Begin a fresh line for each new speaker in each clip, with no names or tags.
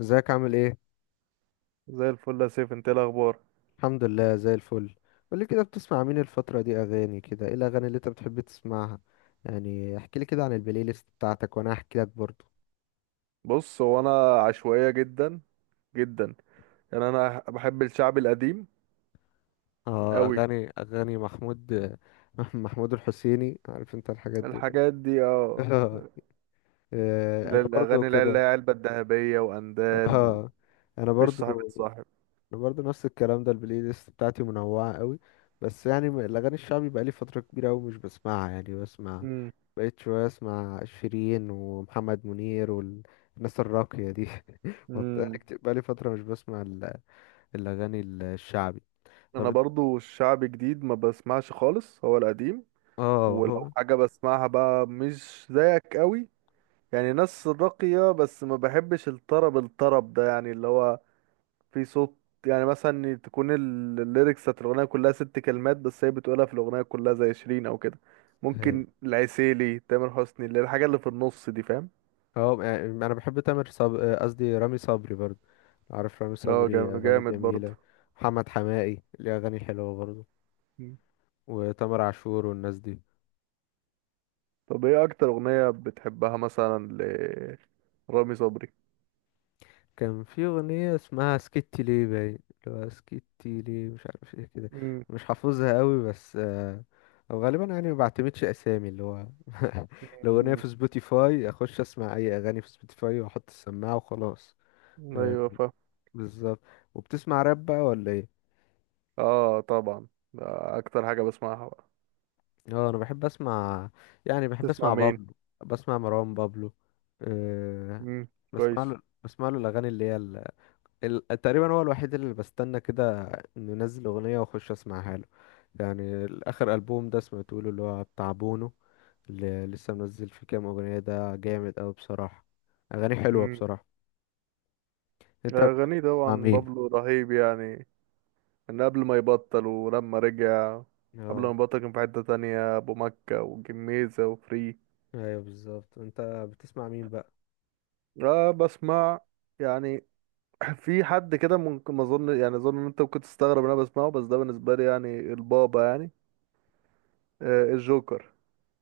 ازيك، عامل ايه؟
زي الفل يا سيف، انت ايه الاخبار؟
الحمد لله، زي الفل. قولي كده، بتسمع مين الفترة دي اغاني كده؟ ايه الاغاني اللي انت بتحب تسمعها؟ يعني احكي لي كده عن البلاي ليست بتاعتك وانا احكي لك برضو.
بص، هو انا عشوائيه جدا جدا. يعني انا بحب الشعب القديم
اه،
قوي.
اغاني محمود. محمود الحسيني، عارف انت الحاجات دي؟
الحاجات دي اه.
اه.
اللي
انا
هي
برضو
الاغاني اللي هي اللي
كده.
هي علبه الذهبيه واندال،
اه، انا
ومفيش
برضو
صاحب صاحب.
انا برضه نفس الكلام ده، البلاي ليست بتاعتي منوعه قوي. بس يعني الاغاني الشعبي بقالي فتره كبيره قوي مش بسمعها، يعني بسمع،
امم.
بقيت شويه اسمع شيرين ومحمد منير والناس الراقيه دي.
امم.
بقالي فتره مش بسمع الاغاني الشعبي.
انا
طب
برضو الشعب جديد ما بسمعش خالص، هو القديم.
اه،
ولو
هو.
حاجه بسمعها بقى مش زيك قوي، يعني ناس راقيه، بس ما بحبش الطرب الطرب ده، يعني اللي هو في صوت. يعني مثلا تكون الليركس بتاعت الأغنية كلها ست كلمات، بس هي بتقولها في الأغنية كلها زي شيرين أو كده.
هي-
ممكن العسيلي، تامر حسني، اللي الحاجة اللي في النص دي، فاهم؟
هو يعني انا بحب تامر صبري، قصدي رامي صبري برضه. عارف رامي
اه
صبري اغاني
جامد برضه.
جميله. محمد حماقي ليه اغاني حلوه برضه.
مم.
وتامر عاشور والناس دي.
طب ايه أكتر أغنية بتحبها مثلا لرامي صبري؟
كان في أغنية اسمها سكتي ليه باين، اللي هو سكتي ليه، مش عارف ايه كده.
مم.
مش حافظها قوي بس. أو غالبا، يعني ما بعتمدش أسامي، اللي هو. الأغنية
مم.
في سبوتيفاي أخش أسمع أي أغاني في سبوتيفاي وأحط السماعة وخلاص. آه،
ايوه فاهم.
بالظبط. وبتسمع راب بقى ولا ايه؟
اه طبعا، ده أكتر حاجة بسمعها بقى.
اه، أنا بحب أسمع، يعني بحب
تسمع
أسمع
مين؟
بابلو. بسمع مروان بابلو. أه.
مم،
بسمع
كويس.
له بسمع له الأغاني اللي هي تقريبا هو الوحيد اللي بستنى كده انه ينزل اغنيه واخش اسمعها له. يعني الاخر البوم ده سمعته له، اللي هو بتاع بونو، اللي لسه منزل فيه كام اغنيه. ده جامد اوي بصراحه، اغاني حلوه
مم.
بصراحه. انت بتحب
أغاني،
تسمع
طبعا
مين؟
بابلو رهيب يعني، ان قبل ما يبطل ولما رجع. قبل ما
اه،
يبطل كان في حتة تانية، ابو مكة والجميزة وفري.
ايوه بالظبط. انت بتسمع مين بقى؟
اه بسمع يعني، في حد كده ممكن، ما اظن يعني، اظن ان انت ممكن تستغرب ان انا بسمعه، بس ده بالنسبة لي يعني البابا يعني. الجوكر.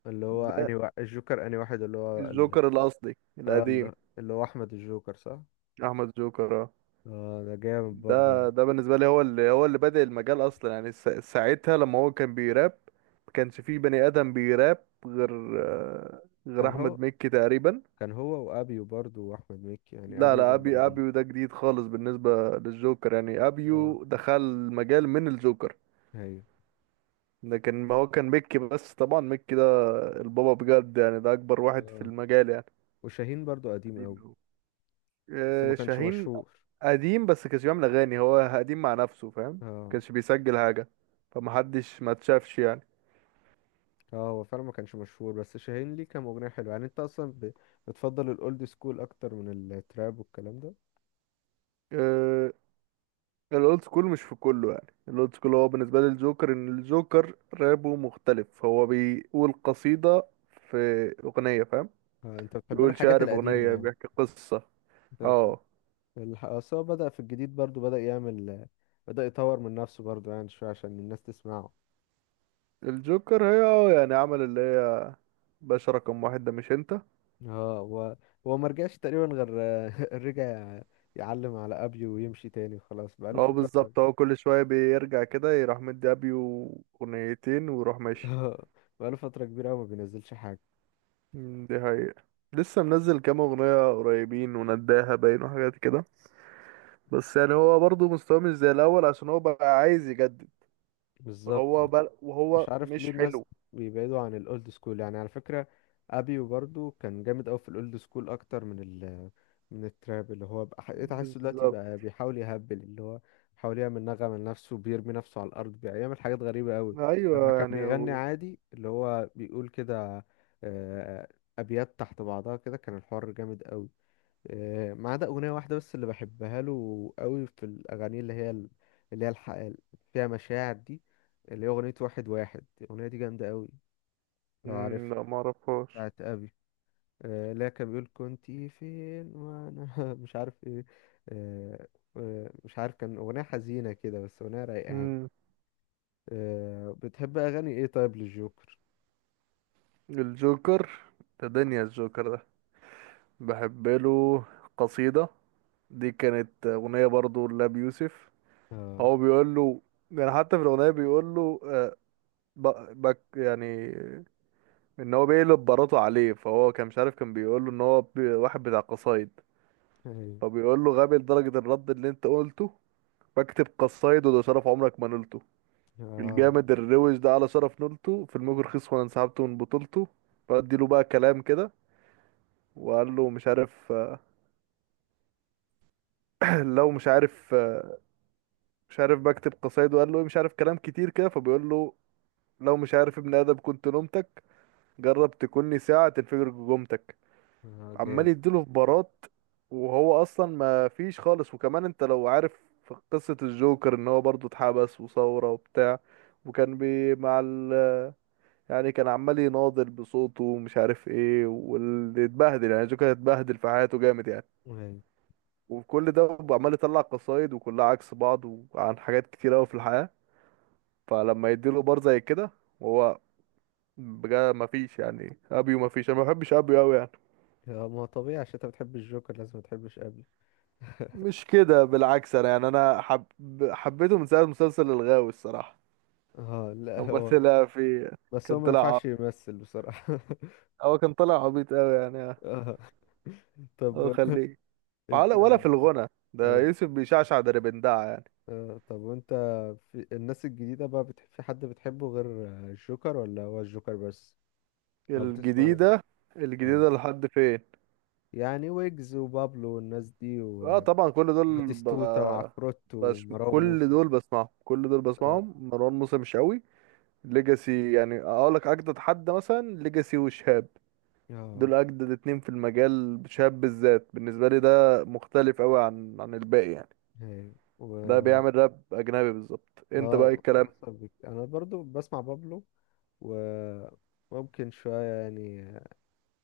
اللي هو
ده
انهي الجوكر انهي واحد، اللي هو
الجوكر الاصلي
اه.
القديم.
اللي هو احمد الجوكر، صح؟
احمد جوكر، اه.
اه، ده جامد برضه
ده
يعني.
ده بالنسبة لي هو اللي بادئ المجال اصلا يعني، ساعتها لما هو كان بيراب. ما كانش فيه بني ادم بيراب غير، آه، غير
كان هو
احمد مكي تقريبا.
كان هو وابيو برضه واحمد مكي، يعني
لا
ابيو
لا،
برضه
ابي
قديم.
ابيو ده جديد خالص بالنسبه للجوكر، يعني
اه،
ابيو دخل مجال من الجوكر.
ايوه.
لكن ما هو كان ميكي بس، طبعا ميكي ده البابا بجد يعني، ده اكبر واحد في
اه،
المجال يعني.
وشاهين برضو قديم
قديم
قوي.
هو،
بس ما كانش
شاهين.
مشهور.
قديم بس كانش بيعمل اغاني، هو قديم مع نفسه، فاهم؟
اه.
كانش بيسجل حاجه، فمحدش ما اتشافش يعني.
اه، هو فعلا ما كانش مشهور، بس شاهين ليه كان مغنية حلوة يعني. انت اصلا بتفضل الاولد سكول اكتر من التراب والكلام ده؟
آه، الاولد سكول مش في كله يعني، الاولد سكول هو بالنسبه لي الجوكر، ان الجوكر رابه مختلف، هو بيقول قصيده في اغنيه، فاهم؟
انت بتحب له
بيقول
الحاجات
شعر في
القديمة
أغنية،
يعني.
بيحكي قصة.
انت بتحب
اه.
اصل هو بدأ في الجديد برضو، بدأ يطور من نفسه برضو يعني شوية عشان الناس تسمعه.
الجوكر، هي اه يعني، عمل اللي هي باشا رقم واحد ده، مش انت؟
اه، هو. هو ما رجعش تقريبا، غير رجع يعلم على ابيو ويمشي تاني وخلاص، بقاله
اه
فترة.
بالظبط، هو كل شوية بيرجع كده، يروح مدي أبيو أغنيتين ويروح ماشي.
بقاله فترة كبيرة أوي ما بينزلش حاجة.
مم، دي حقيقة. لسه منزل كام أغنية قريبين، ونداها باين وحاجات كده. بس يعني هو برضه مستواه مش زي الأول، عشان هو بقى عايز يجدد،
بالظبط.
فهو بل وهو
مش عارف ليه
مش
الناس
حلو.
بيبعدوا عن الاولد سكول، يعني على فكرة ابيو برضو كان جامد قوي في الاولد سكول اكتر من من التراب، اللي هو بقى إيه، تحسه دلوقتي
بالظبط.
بقى بيحاول يهبل، اللي هو بيحاول يعمل نغمة لنفسه، بيرمي نفسه على الارض، بيعمل حاجات غريبة قوي. لما
أيوه،
كان
يعني
بيغني
هو.
عادي اللي هو بيقول كده، آه، ابيات تحت بعضها كده، كان الحوار جامد قوي. ما عدا أغنية واحدة بس اللي بحبها له قوي في الأغاني، اللي هي اللي هي اللي فيها مشاعر دي، اللي هي أغنية واحد واحد، الأغنية دي جامدة قوي. لو
مم،
عارف،
لا معرفهاش.
بتاعت أبي، اللي هي كان بيقول كنت فين وأنا، مش عارف إيه، آه، مش عارف، كان أغنية حزينة كده بس أغنية رايقة يعني. بتحب أغاني إيه طيب للجوكر؟
الجوكر، ده دنيا الجوكر ده. بحب له قصيدة. دي كانت أغنية برضو لأبي يوسف.
اه.
هو بيقول له، يعني حتى في الأغنية بيقول له، بك يعني، إن هو بيقلب براته عليه. فهو كان مش عارف، كان بيقول له إن هو واحد بتاع قصايد.
أيوه.
فبيقول له غبي لدرجة الرد اللي أنت قلته، بكتب قصايد وده شرف عمرك ما نلته.
آه.
الجامد الروش ده على شرف نلته في الموج رخيص، وأنا انسحبت من بطولته. فأدي له بقى كلام كده، وقال له مش عارف، لو مش عارف، مش عارف بكتب قصايد. وقال له إيه مش عارف، كلام كتير كده فبيقول له لو مش عارف ابن آدم كنت نومتك، جرب تكوني ساعة تنفجر جمتك.
آه،
عمال
جامد.
يديله في بارات، وهو أصلا ما فيش خالص. وكمان أنت لو عارف في قصة الجوكر، إن هو برضه اتحبس وثورة وبتاع، وكان بي مع ال، يعني كان عمال يناضل بصوته ومش عارف ايه واللي اتبهدل، يعني الجوكر اتبهدل في حياته جامد يعني.
أيوه.
وكل ده عمال يطلع قصايد، وكلها عكس بعض، وعن حاجات كتير قوي في الحياة. فلما يديله بار زي كده، وهو بجد مفيش يعني، ابيو مفيش، انا ما بحبش ابيو قوي يعني.
ما هو طبيعي، عشان أنت بتحب الجوكر لازم متحبش أبي.
مش كده، بالعكس، انا يعني حبيته من ساعه مسلسل الغاوي الصراحه.
اه، لا،
اما
هو
طلع في،
بس هو
كان
ما
طلع
ينفعش
عبيط،
يمثل بصراحة.
هو كان طلع عبيط قوي يعني.
اه، طب
هو خليه
انت.
ولا في الغنى ده،
أيوة.
يوسف بيشعشع دربندعة يعني.
اه، طب وانت في الناس الجديدة بقى في حد بتحبه غير الجوكر ولا هو الجوكر بس؟ او بتسمع لك.
الجديده.
اه،
الجديده لحد فين؟
يعني ويجز وبابلو والناس دي،
اه طبعا،
وباتيستوتا وعفروت
بس
ومروان
كل
موسى.
دول بسمعهم كل دول
اه.
بسمعهم مروان موسى مش قوي. ليجاسي يعني، اقول لك اجدد حد مثلا، ليجاسي وشهاب،
اه.
دول اجدد اتنين في المجال. شهاب بالذات بالنسبه لي، ده مختلف قوي عن الباقي يعني.
أيوة.
ده
و
بيعمل راب اجنبي بالظبط، انت بقى إيه
اه،
الكلام.
وصل بك. انا برضو بسمع بابلو، وممكن شوية يعني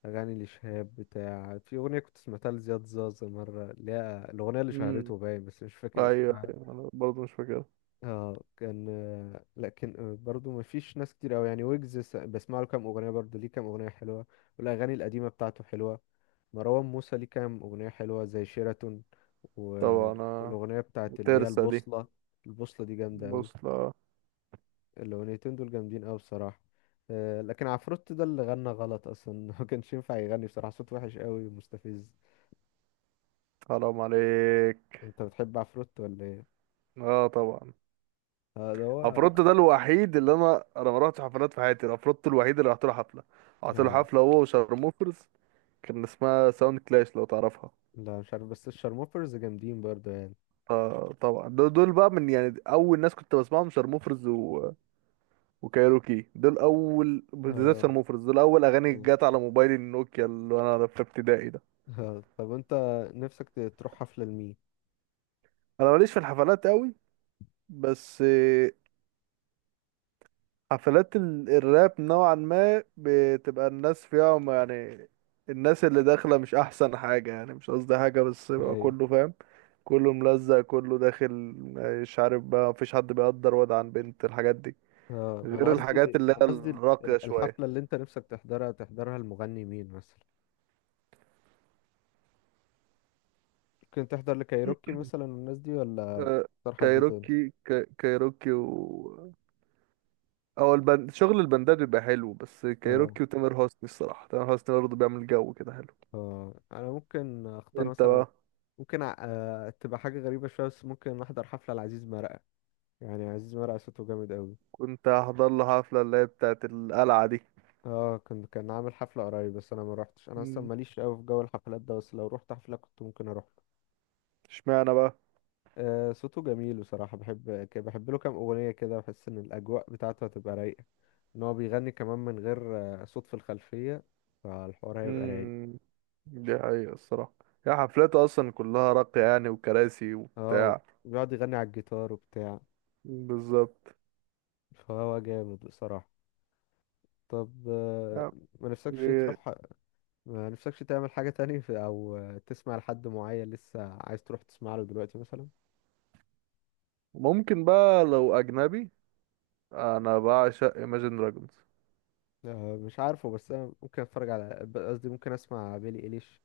أغاني لشهاب، بتاع، في أغنية كنت سمعتها لزياد زازا مرة، اللي هي الأغنية اللي
امم.
شهرته باين بس مش فاكر
ايوه
اسمها.
ايوه، انا برضه مش فاكر.
اه، كان. لكن برضو ما فيش ناس كتير أوي يعني. ويجز بسمع له كام أغنية، برضو ليه كام أغنية حلوة، والأغاني القديمة بتاعته حلوة. مروان موسى ليه كام أغنية حلوة زي شيراتون، و...
طبعا، انا
والأغنية بتاعت اللي هي
ترسة دي.
البوصلة. البوصلة دي جامدة أوي،
بص، لا.
الأغنيتين دول جامدين أوي بصراحة. لكن عفروت ده اللي غنى غلط أصلا. ما كانش ينفع يغني بصراحة، صوت وحش أوي ومستفز.
حرام عليك.
انت بتحب عفروت ولا ايه؟
اه طبعا،
اه، ده هو.
عفروتو ده الوحيد اللي انا ما رحتش حفلات في حياتي، عفروتو الوحيد اللي رحت له حفله. رحت له
اه،
حفله هو وشارموفرز. كان اسمها ساوند كلاش، لو تعرفها؟
لا مش عارف، بس الشارموفرز جامدين برضه يعني.
اه طبعا، دول بقى من يعني، اول ناس كنت بسمعهم شارموفرز و... وكايروكي، دول اول، بالذات
اه.
شارموفرز، دول اول اغاني
مم.
جت على موبايلي النوكيا، اللي انا في ابتدائي ده.
اه، طب انت نفسك تروح حفلة لمين؟
انا ماليش في الحفلات قوي. بس حفلات ال... الراب نوعا ما بتبقى الناس فيها ما يعني، الناس اللي داخله مش احسن حاجه يعني، مش قصدي حاجه، بس بقى
هاي.
كله فاهم، كله ملزق، كله داخل، مش عارف بقى مفيش حد بيقدر واد عن بنت، الحاجات دي.
اه،
غير
انا
الحاجات
قصدي
اللي هي
انا قصدي
الراقية شوية.
الحفلة اللي انت نفسك تحضرها، تحضرها المغني مين مثلا؟ ممكن تحضر لكايروكي مثلا والناس دي، ولا
آه،
تختار حد تاني؟
كايروكي، كايروكي، و او البند... شغل البندات بيبقى حلو، بس
اه.
كايروكي وتامر حسني، الصراحة تامر حسني برضه بيعمل جو كده حلو.
اه، انا ممكن اختار
انت
مثلا،
بقى.
ممكن ع- آه تبقى حاجة غريبة شوية بس ممكن احضر حفلة لعزيز مرقة، يعني عزيز مرقة صوته جامد قوي.
كنت هحضر له حفلة اللي هي بتاعت القلعة دي.
اه، كان عامل حفلة قريب بس انا ما روحتش، انا اصلا
مم،
ماليش قوي في جو الحفلات ده، بس لو روحت حفلة كنت ممكن اروح له.
اشمعنى بقى؟
صوته جميل بصراحة، بحب له كام اغنية كده، بحس ان الاجواء بتاعته هتبقى رايقة، ان هو بيغني كمان من غير صوت في الخلفية، فالحوار هيبقى رايق.
امم، دي حقيقة الصراحة. هي حفلاته اصلا كلها راقية يعني، وكراسي
اه،
وبتاع.
بيقعد يغني على الجيتار وبتاع.
بالظبط.
فهو جامد بصراحة. طب.
آه،
ما نفسكش
إيه،
تروح، ما نفسكش تعمل حاجة تاني او تسمع لحد معين لسه عايز تروح تسمع له دلوقتي مثلا؟
ممكن بقى لو اجنبي، انا بعشق Imagine Dragons.
مش عارفه، بس انا ممكن اتفرج قصدي ممكن اسمع بيلي ايليش.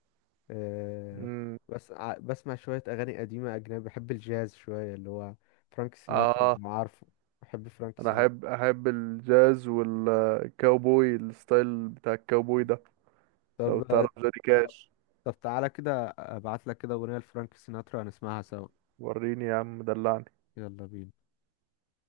آه،
امم.
بس بسمع شويه اغاني قديمه اجنبي، بحب الجاز شويه، اللي هو فرانك سيناترا،
اه،
لو عارفه. بحب فرانك
انا
سيناترا.
احب الجاز والكاوبوي، الستايل بتاع الكاوبوي ده. لو
طب.
تعرف جوني كاش.
طب تعالى كده ابعت لك كده اغنيه لفرانك سيناترا، هنسمعها سوا.
وريني يا عم، دلعني.
يلا بينا.